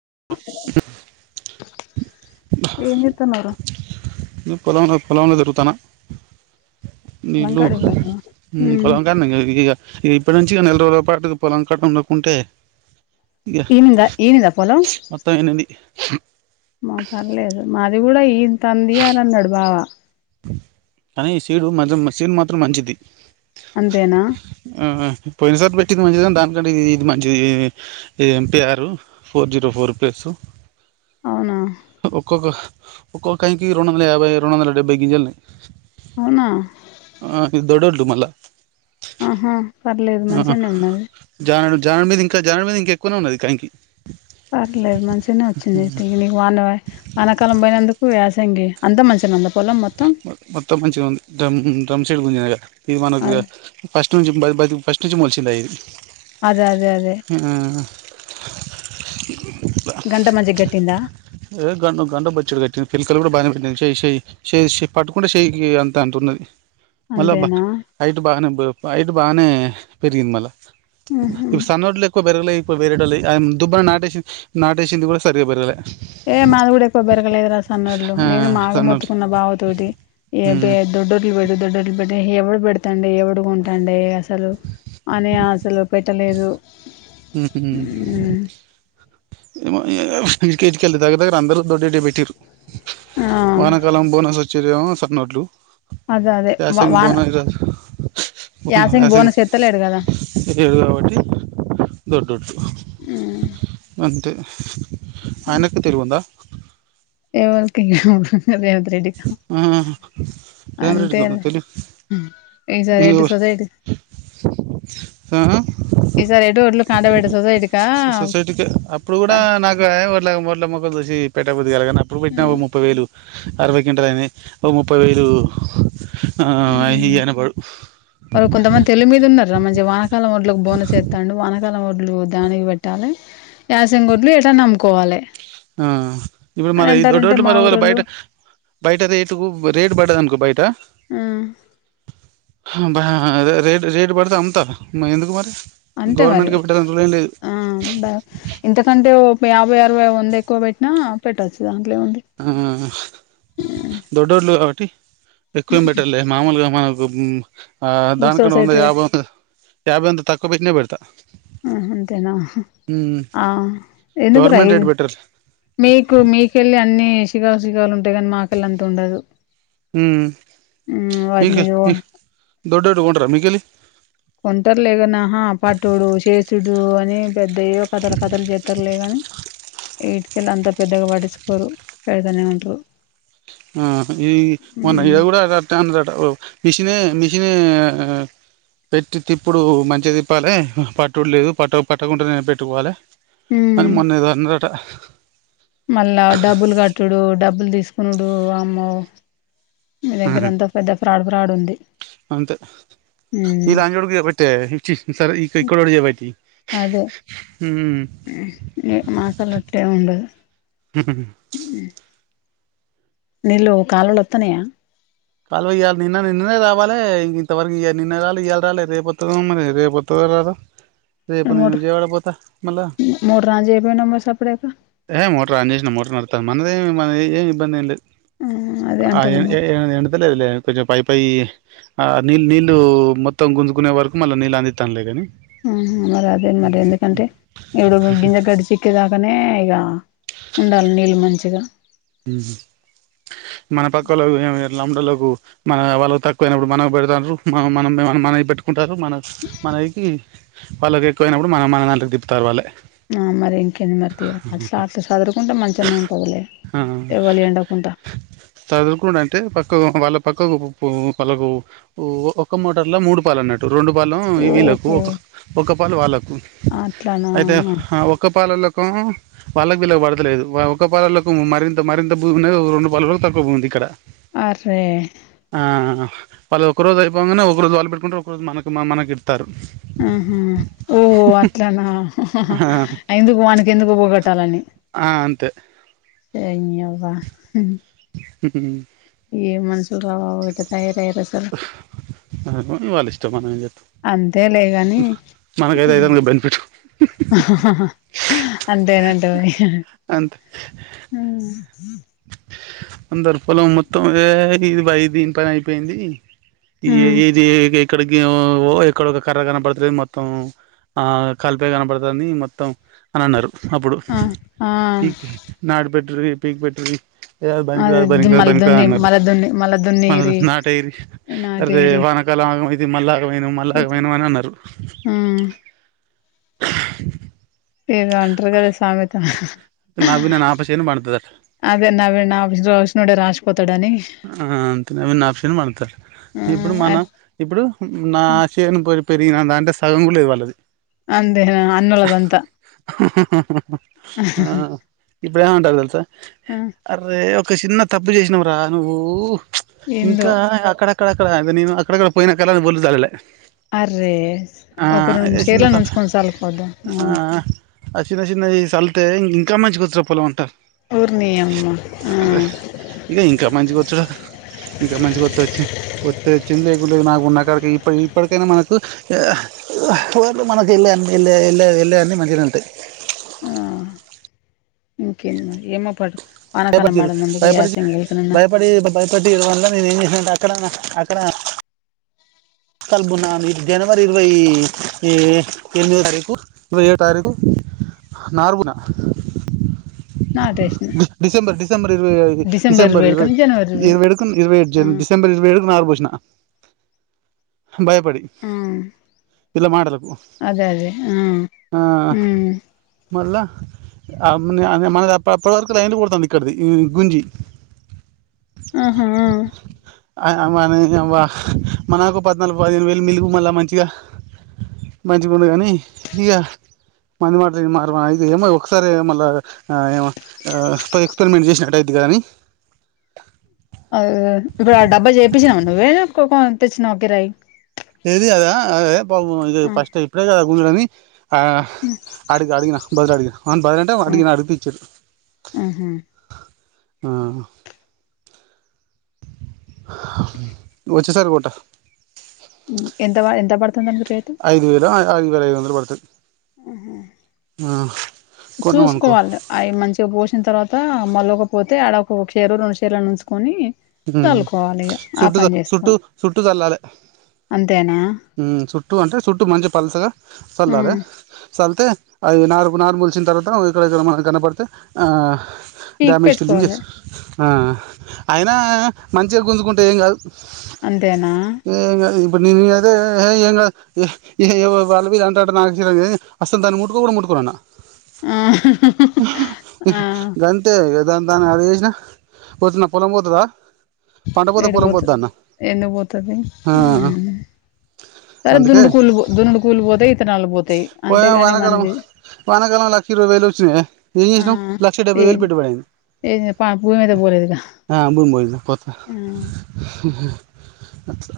[unintelligible] ఏం చేత్తన్నావ్ రా ఈ ఫలంలో పొలంలో తిరుగుతనా నీళ్ళు లంకాడికి పోయినవా మ్మ్ పొలంకాన్నేగ [unintelligible] ఇప్పడ్నుంచి ఇగ నెల రోజుల పాటు పొలం కట్ట వుండకుంటే ఏమిందా హ మా పర్లేదు మాది కూడా ఈంతంది అని అన్నాడు బావ కానీ ఈ సీడు మ సీడ్ మాత్రం మంచిది అంతేనా పోయినసారి పెట్టి ఇది మంచిద దానికంటే ఇ ఇది మంచిది ఎం పఆర్ ఫోర్ జీరో ఫోర్ ప్లస్ అవునా ఒక్కొక్క ఒక్కొక్కైకి రెండు వందల యాభై రెండు వందల డెబ్బై గింజలు అవునా ఆ దొడడు మళ ఆహా పర్లేదు ఆ మంచిగానే ఉన్నది జ జార్మద ఇంకా జాన్ మీద ఇంకక్కువ ఉన్నది ్యాంక్ ూ పర్లేదు మంచిగానే వచ్చింది తి నీకు వాన వానకాలం పోయినందుకు సంగే అంత మంచిగా మొత్తం మంచిగా ఉంది డమ్ రమ్సెడ్గుంజేగా ఇది మనకి అదే ఫస్ట్ నుంచి బతి ఫస్ట్ [inaudible] అదే అదే అదే గంట మంచిగ గట్టిందా ఏ గండ గండ బచ్చాడు కట్టింది పిలకలు కూడా బాగానే పెట్టింది చే చేయి చే పట్టుకుంటే చేయయికి అంత అంటున్నది మళ్ల బా అంతేనా యిటి బాగానే యిటి బాగానే పెరిగింది మళ్ళ ఉహు సన్నా ఓట్లు వెరిఫై ఇప్పు బేరేడ దుబ్బా నాటే నాటేసింది కూడా సరిగా పెరగల ఏ మాది కూడా ఎక్కువ పెరగలేదు రా స అన్నళ్లు ఆ నేను మాగ సన్నోళ్ళు మొత్తుకున్న బావ తతోటి ఏ మ్మ్ దొడ్డర్లు పెట్టి దొడ్డులు పెట్టటి ఎవడు పెడతాండి ఎవడు ఉంటాండి అసలు అని అసలు పెట్టలేదు హ ఇక హికెల్ దగ్గర దగ్గర అందరుూ దొడ్ దొడ్డేరు పెట్టిందురు ఆ వాన కాలము ఇవి ఏమో చిన్న వడ్లు అదే అదే సంగ వాన బన యాసంగి బనసంగ బోనస్ ఎత్తలేడు కదా ఏడుగా ఒకటి దొ అంతే అయనకు తెరుగుందా ఎవళకి అదే అదే హ్మ్ అంతే ఈ సారి ఏంటి సొసైటీ ఈ సార్ ఎటో సో సో సొసైటీకె అప్పుడు కూడా నాకు అయ్ మొట్ల మొఖం చూసి పెట్టపుద్ది కాలే అప్పుడు పెట్టినా ముప్పై వేలు అరవై గేంటలు అయినాయ్ ఓ ముప్పై వేలు ఆయిహనా బాడు వాళ్ళు కొంతమంది తెలివి మీద ఉన్నారురా మంచిగా వనకాలం వడ్లకు బోనస్ ఎస్తాండు వనకాల వడ్లు దానికి పెట్టాలి యాసంగొడ్లు ఎటన్న అమ్ముకోవాలే ఆ ఇప్పుడు మన రోడ్లు మా మరి ఊరోళ్ళు బయట బయట రేటు రేటు పడద అనుకో బయట హ్మ్ రేట్ రేటు పడితే అమ్ముతా ఎందుకు మరి అంతే మరి గవర్నమెంట్కి పెట్టాలని రూల్ ఏం లేదు ఆ ఇంతకంటే యాభై అరవై వంద ఎక్కువ పెట్టినా పెట్టొచ్చుగా ఆ దొడోర్లు కాబట్టి ఎక్కువ ఏం పెట్టలే మామూలుగా మన హ్మ్ ఆ దానికన్నా వంద సొసైటీ రేట్ యాభై యాభై వంద తక్కువ పెట్టిన పడ్ త హ్మ్ హు ఆ అంతేనా ఆ ఎందుకు రై గవర్నమెంట్ రేట్ బెటర్ మీకు మీకెళ్ళి అన్ని షిగాషిగాలు ఉంటాయి కాని మా కళ్ళ అంత ఉండదు హ్మ్ మీక మీ వాటిని [unintelligible] ఓనర్ ఆ మీకెలి కొంటారులే కనాహా పట్టుడు చేసుడు అని పెద్దయ్యో కథల కథలు చెతారులేగాని ఎటికెళ్ళ అంతా పెద్దగా పడించుకోరు పెడతనే ఉంటరు ఆ ఈ మొన్న ఇడా కూడా అటెన్నారు అట మిషినే మీ మిషినే పెట్టి తిప్పుడు మంచిగా తిప్పాలి పట్టుడు లేదు పట్ట పట్టకుండా నేను పెట్టుకోవాలి మ మొన్న ఎదో అన్నారు అట మళ్ళ డబ్బులు కట్టుడు డబ్బులు తీసు ఉనుడు అమ్మో హ్మ్ హు ఉంది అంతే మ్మ్ ఇలా [unintelligible] ఇచ్చి సరే ఈక ఇక్కడోడు చేయబట్టి అదే హ్మ్ మా కళ్ళ అటే ఉండ అ నిల్లు కాలవలు వత్తనయ కాలువ ఇళ నిన్న నిన్ననే రావాలి ఇంతవరకు నిన్న రాలి ఇవళ రాలే రేపువోతదో మరి రేపువోతదో రాదో రేపు నేను మోటర్ విజయవాడ పోత మళ్ళ మోటర్ ఆన్ చేయపోయినవ్ మరి సప్పుడేక ఏ మోటార్ ఆన్ చేసిన మోటర్ న అంతమనదే మనకేం ఏమి ఇబ్బంది ఏం లేదు ఆ అదే ఆ ఏ అంటున్న మరి ఏ ఏ లేదులేదు కొంచెం పై ప ఆ నీళ్ు నీళ్ళలు మొత్తం గుంజుకునే వరకు మళ్ళీ నీళ్ళ అందిస్తాంలేదు కాని మరి అదే మరి ఎందుకంటే ఇప్పుడు గింజ గడిచక్కే దాకానే ఇ ఉండాలి నీళ్ళు మంచిగా మన పక్క లు లండలకు మన వాళ్ళ తక్కువనప్పుడు మనకు పెడతారు మ మనం మన పెట్టుకుంట [unintelligible] అంటారు మన మనకి [unintelligible] మా వాళ్లకు ఎక్కువ అయినప్పుడు మన దానిలోకి తిప్పుతారు వాళ్ళు ఆ మరిం కింద మరిత కదా అట్లా అట్లా చదురుకుంటా మంచిన్న ఉంటుందిలే ఆ ఇవ్వాలి ఎండకుండా వాళ్ల పక్క వాళ్లకు ఒక మోటర్ లో మూడు పాలు ఉన్నది రెండు పాలు వీళ్ళకు ఓహో ఒక ఒక్క పాలు వాళ్ళకు అట్లానా అయితే ఒక్క పాలలో వాళ్ళకి పిల్ల పడతలేదు ఒక పాలలకు మరింత మరింత భూమి ఉది రెండు పాలలకు తక్కువ భూమింది ఇక్కడ ఆ అరే ఆ వాళ్ళు ఒక రోజు అయిపోగానే ఒక రోజు వాళు పెట్టుకుంటారు ఒక రోజు మన మనకి ఇడతారు ఆహా ఓహో అట్లానా ఎందుకు వాన ఎందుకు పోగొట్టాలని ఆ అంతే స [unintelligible] ఏం మనసులో ఇట్ల తయారు వాళ్ళ ఇష్టం అన్న ఏం చేస్తాం అంతే లేగాని మనకైతే అయితే బెనిఫిట్ అంతే [unintelligible] అంటయి అంతే అందరు పొలం మొత్తం ఇదేంది దీని పని అయిపోయింది ఈ మ్ ఏది [unintelligible] ఇక్కడికి ఓ ఎక్కడ ఒక కర్ర కనపడుతుంది మొత్తం ఆ కలిపా కనపడుతుందిని మొత్తం అని అన్నారు అప్పుడు ఆ ఆ పీక్ నాడు పెట్ పీక్ పెట్ అ ఎయారు బనికిద అ అదే బనికి మళ్ళ బనికిద దున్ని అన్నారు మళ్ళ దున్ని మళ్ళ మన దున్నిరి నాట ఇరి అే నాటేరి వానకాలం ఆ ఇది మల్ల ఏమైనవ్ మళ్ళాగమైనవ్ ఆ అని అన్నరు ఏదో అంటరు కదా సామెత నవ్వి నా ఆపచేను పండుతదట అదేన్న [unintelligible] న రాజపతి ఆ అంతే అవి నాప్షన్ పండుతది ఆ ఇప్పుడు మనం ఇప్పుడు నా శేను పెరిగినా నా దాంట్లే సగం కూడా లేదు వాళ్ళది అంతేనా అన్నోలదంతా ఆహ్ ఇప్పుడు ఏమంటాళ్లు తెలుసా ఆ అరే ఒక చిన్న తప్పు చేసినవురా నువ్వూ ఏందో ఇంకా అక్కడ అక్కడ అక్కడ అక్కడ పోయినా కానీ [unintelligible] చల్లలే అరే ఆ ఒక రెండు మూడు చిన్న షేర్లన్న తప్పు ఉంచుకొని సళ్ళుకోవద్దా అంటే ఇంకా మంచిగొచ్చురా పొలం అంటాళ్ళు ఓరినియమ్మ మంచిగొచ్చు కదా ఇంకా మంచిగొత్తే వచ్చి వత్తే వచ్చింది లేకుంటే లేదు నాకున్న కాడికి ఇ ఇప్పటికైనా నాకు వాళ్ళు మనకు ఏల్లేయన్ని వెళ్ళ వెళ్ళే అన్ని మంచిగనే ఉంటయి ఆ ఇంకేంది మరి ఏమో పట్టు భయపట్టిరు భయపడి భయపడి భయపట్టి మళ్ళ నేనేం చేసినా అంటే [unintelligible] అక్కడనా అక్కడ [unintelligible] ఇది జనవరి ఇరవై ఎనిమిదో తారీకు ఇరవై ఏడు తారీఖు నాలుగున నాటేసిన [unintelligible] డిసెంబర్ డిసెబర్ ఇరవై డిసెంబర్ డిసెబర్ ఇరవై వేడుకని జనవరి ఇరవై ఏడు ఇరవై జ ఆ డిసెంబర్ ఇరవై ఏడుకు నారు పోసినా భయపడి ఆ వీళ్ళ మాటలకు అదే అదే ఆ ఆ, హ మళ్ళా మనది అప్ప అప్పటి వరకు లైన్లు కొడుతుంది ఇక్కడిది గుంజి ఆహా ఆ మనది నీ యవ్వ మా నాకు పద్నాలుగు పదిహేను వేలు మిలుగు మళ్ళ మంచిగా మంచిగా ఉండు కానీ ఇక మంది మాటలు విని ఏమో ఒకసారి మళ్ళా ఏమో ఎక్స్పెరిమెంట్ చేసినట్టు అయింది కని అ తెచ్చినవ కిరాయి ఏది కాదా అదే ఇ ఆ ఫస్ట్ ఇప్పుడే కదా గుంజుడని అడిగి అడిగినా బదులు అడిగిన బదులు అడిగినా అంటే ఆ అడిగిన అడిగిపిచ్చిళ్ళు ఆహా ఆ వచ్చేసారీ కొంటా ఎంత ఎంత బడుతంది ఐదు వేల ఐదు వేల ఐదు వందల పడుతది ఆహా ఆహా చూసుకోవాలి అవి మంచిగా పోసిన తర్వాత అ మళ్లకపోతే ఆలా ఒక చషీరు రెండు షీరలు చూసుకొని హు చుట్టు చుట్ చుట్టు చల్లాలి అంతేనా చుట్టూ అంటే చుట్టూ మంచి పలసగా ఆ చల్లాలి చలితే అది నాలుగు నాలు ములిసిన తర్వాత ఇక్కడ ఇక్కడ మనం కనపడితే ఆ పీకి డమేజ్ త దనిజ పెట్టుకోవాలి ఆ ఆ అయినా మంచిగా గుంజుకుంటే ఏం కాదు అంతేనా నిన్నది [unintelligible] నేను అదే ఏం ఏ వాళ్ళవి అంటాట నాకు అసలు దాన్ని ముట్టుకో కూడా ముట్టుకున్నాన్న ఆ ఆ గంతే దా దాన్ని అది చేసిన పోతున్న పొలం పో దా ఏడిపోతు ఎందు పోతుది ఆ హు సరే అందుకే దున్నడు కూలు పో దునుడు కూళ్లు పోతా ఇతనాలు పోతాయి పోయిన అంతేగాని వానకాలం మన వానకాలం లక్ష ఇరవై వేలు వచ్చినాయి ఏం ఆ చేసినాం లక్ష డెబ్బై వేలు ఏం పెట్టుబడి అయింది ఏం భూమి మీద పోలేదుగా మయ [unintelligible] పత ఆ అట్లా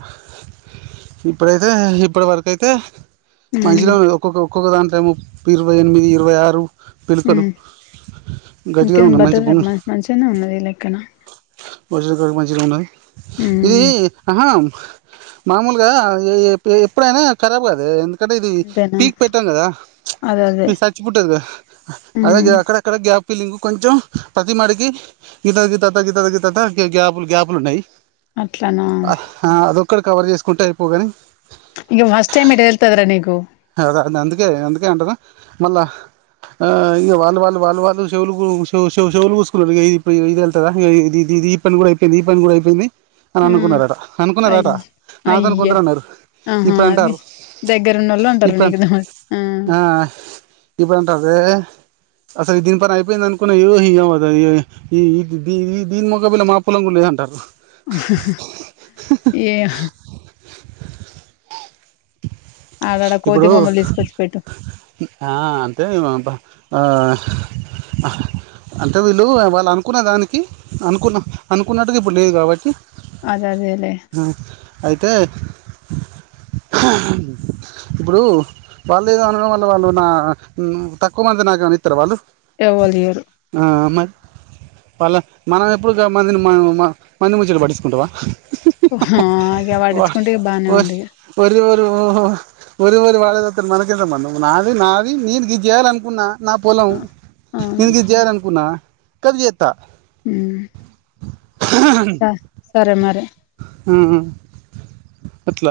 ఇప్పుడైతే ఇప్పటి వరకు అయితే ఉమ్ మంచిలో ఒక్కొక్క ఒక్కొక్క దాని టైము ఇరవై ఎనిమిది ఇరవై ఆరు హు పిలుకలు గట్టిగానే ఇంక ఉన్నాయి మంచి బటర్ మ మంచిగానే ఉన్నదిలెక్కన వజ గ [unintelligible] మంచి ర ఉన్నాయి ఇది ఉమ్ ఆహా మామూలుగా ఎప్పుడైనా కరాబు కాదు ఎందు అక్కడ ఇది అంతేనా పీక్ పెట్టాం కదా అదే ప అదే చచ్చి పుట్టది కదా అదే ఉమ్ అక్కడక్కడ గ్యాప్ పిల్లింగ కొంచెం ప్రతి మాడికి ఇలా క త కి త గఞపులు [unintelligible] గ్యాపులు గ్యాపులు ఉన్నాయి అట్లనా ఇక్కడ కవర్ చేసుకుంటే అయిపోగాని ఇం ఫస్ట్ టైమ్ ఇట్ హళ్తదరా నీకు ద అ అందుకే అందుకే అంటారు మళ్ళ ఇక వాళ్ళ వాళ్ళు వాళ్ళు వాళ్ళు చెవులు చెవులు కూసుకు ఇ ఇది వెళ్తదా ఇది ఇది ఈ పని కూడా అయిపోయింది ఈ పని కూడా అయిపోయింది అని ఆ అనుకున్నారట అయ్ అనుకున్నారట నాతోని అయ్యా కొందరు అన్నారు ఆహా ఇప్పుడు అది అంటారు దగ్గరున్నోళ్ళు అంటారు ఇప్ప అంత నీకు ఆ ఇప్పుని అంటారు అసలు దీని పని అయిపోయింది అనుకున్నా దీని మఖ పిల్ళ మా పొలం ఉండేది అంటారు ఏ ఆడాడ కోతి ఇప్పుడు బొమ్మలు తీసుకొచ్చి పెట్టు ఆ అంటే ఆ అంటే వీళ్ళు వాళ్ళు అనుకున్న దానికి అనుకున్న అనుకున్నట్టుగా ఇప్పుడు లేదు కాబట్టి అదే అదేలే హ అయితే ఇప్పుడు వాళ్ళు ఏదో అనడం వల్ల వాళ్ళు నా తక్కువ మంది నాకు మిత్ర వాళ్ళు ఎవలిరు ఆ, మరి వాళ్ళ మనం ఎప్పుడుగా మందిని మనం మంది ముంచి పడించకుంటావా హ్మ్ గ వట్టిచుకుంటే బాగానే ఉం ఓహో వరి వరి వాళ్డేదిస్తడు మనకిెంత మనం నాది నాది నేను గిది చేయాల అనుకున్నా నా పొలం అవును నిన్ గిద్ చేయాలనుకున్నా కది చె స సరే మరి మ్హ్ అట్ల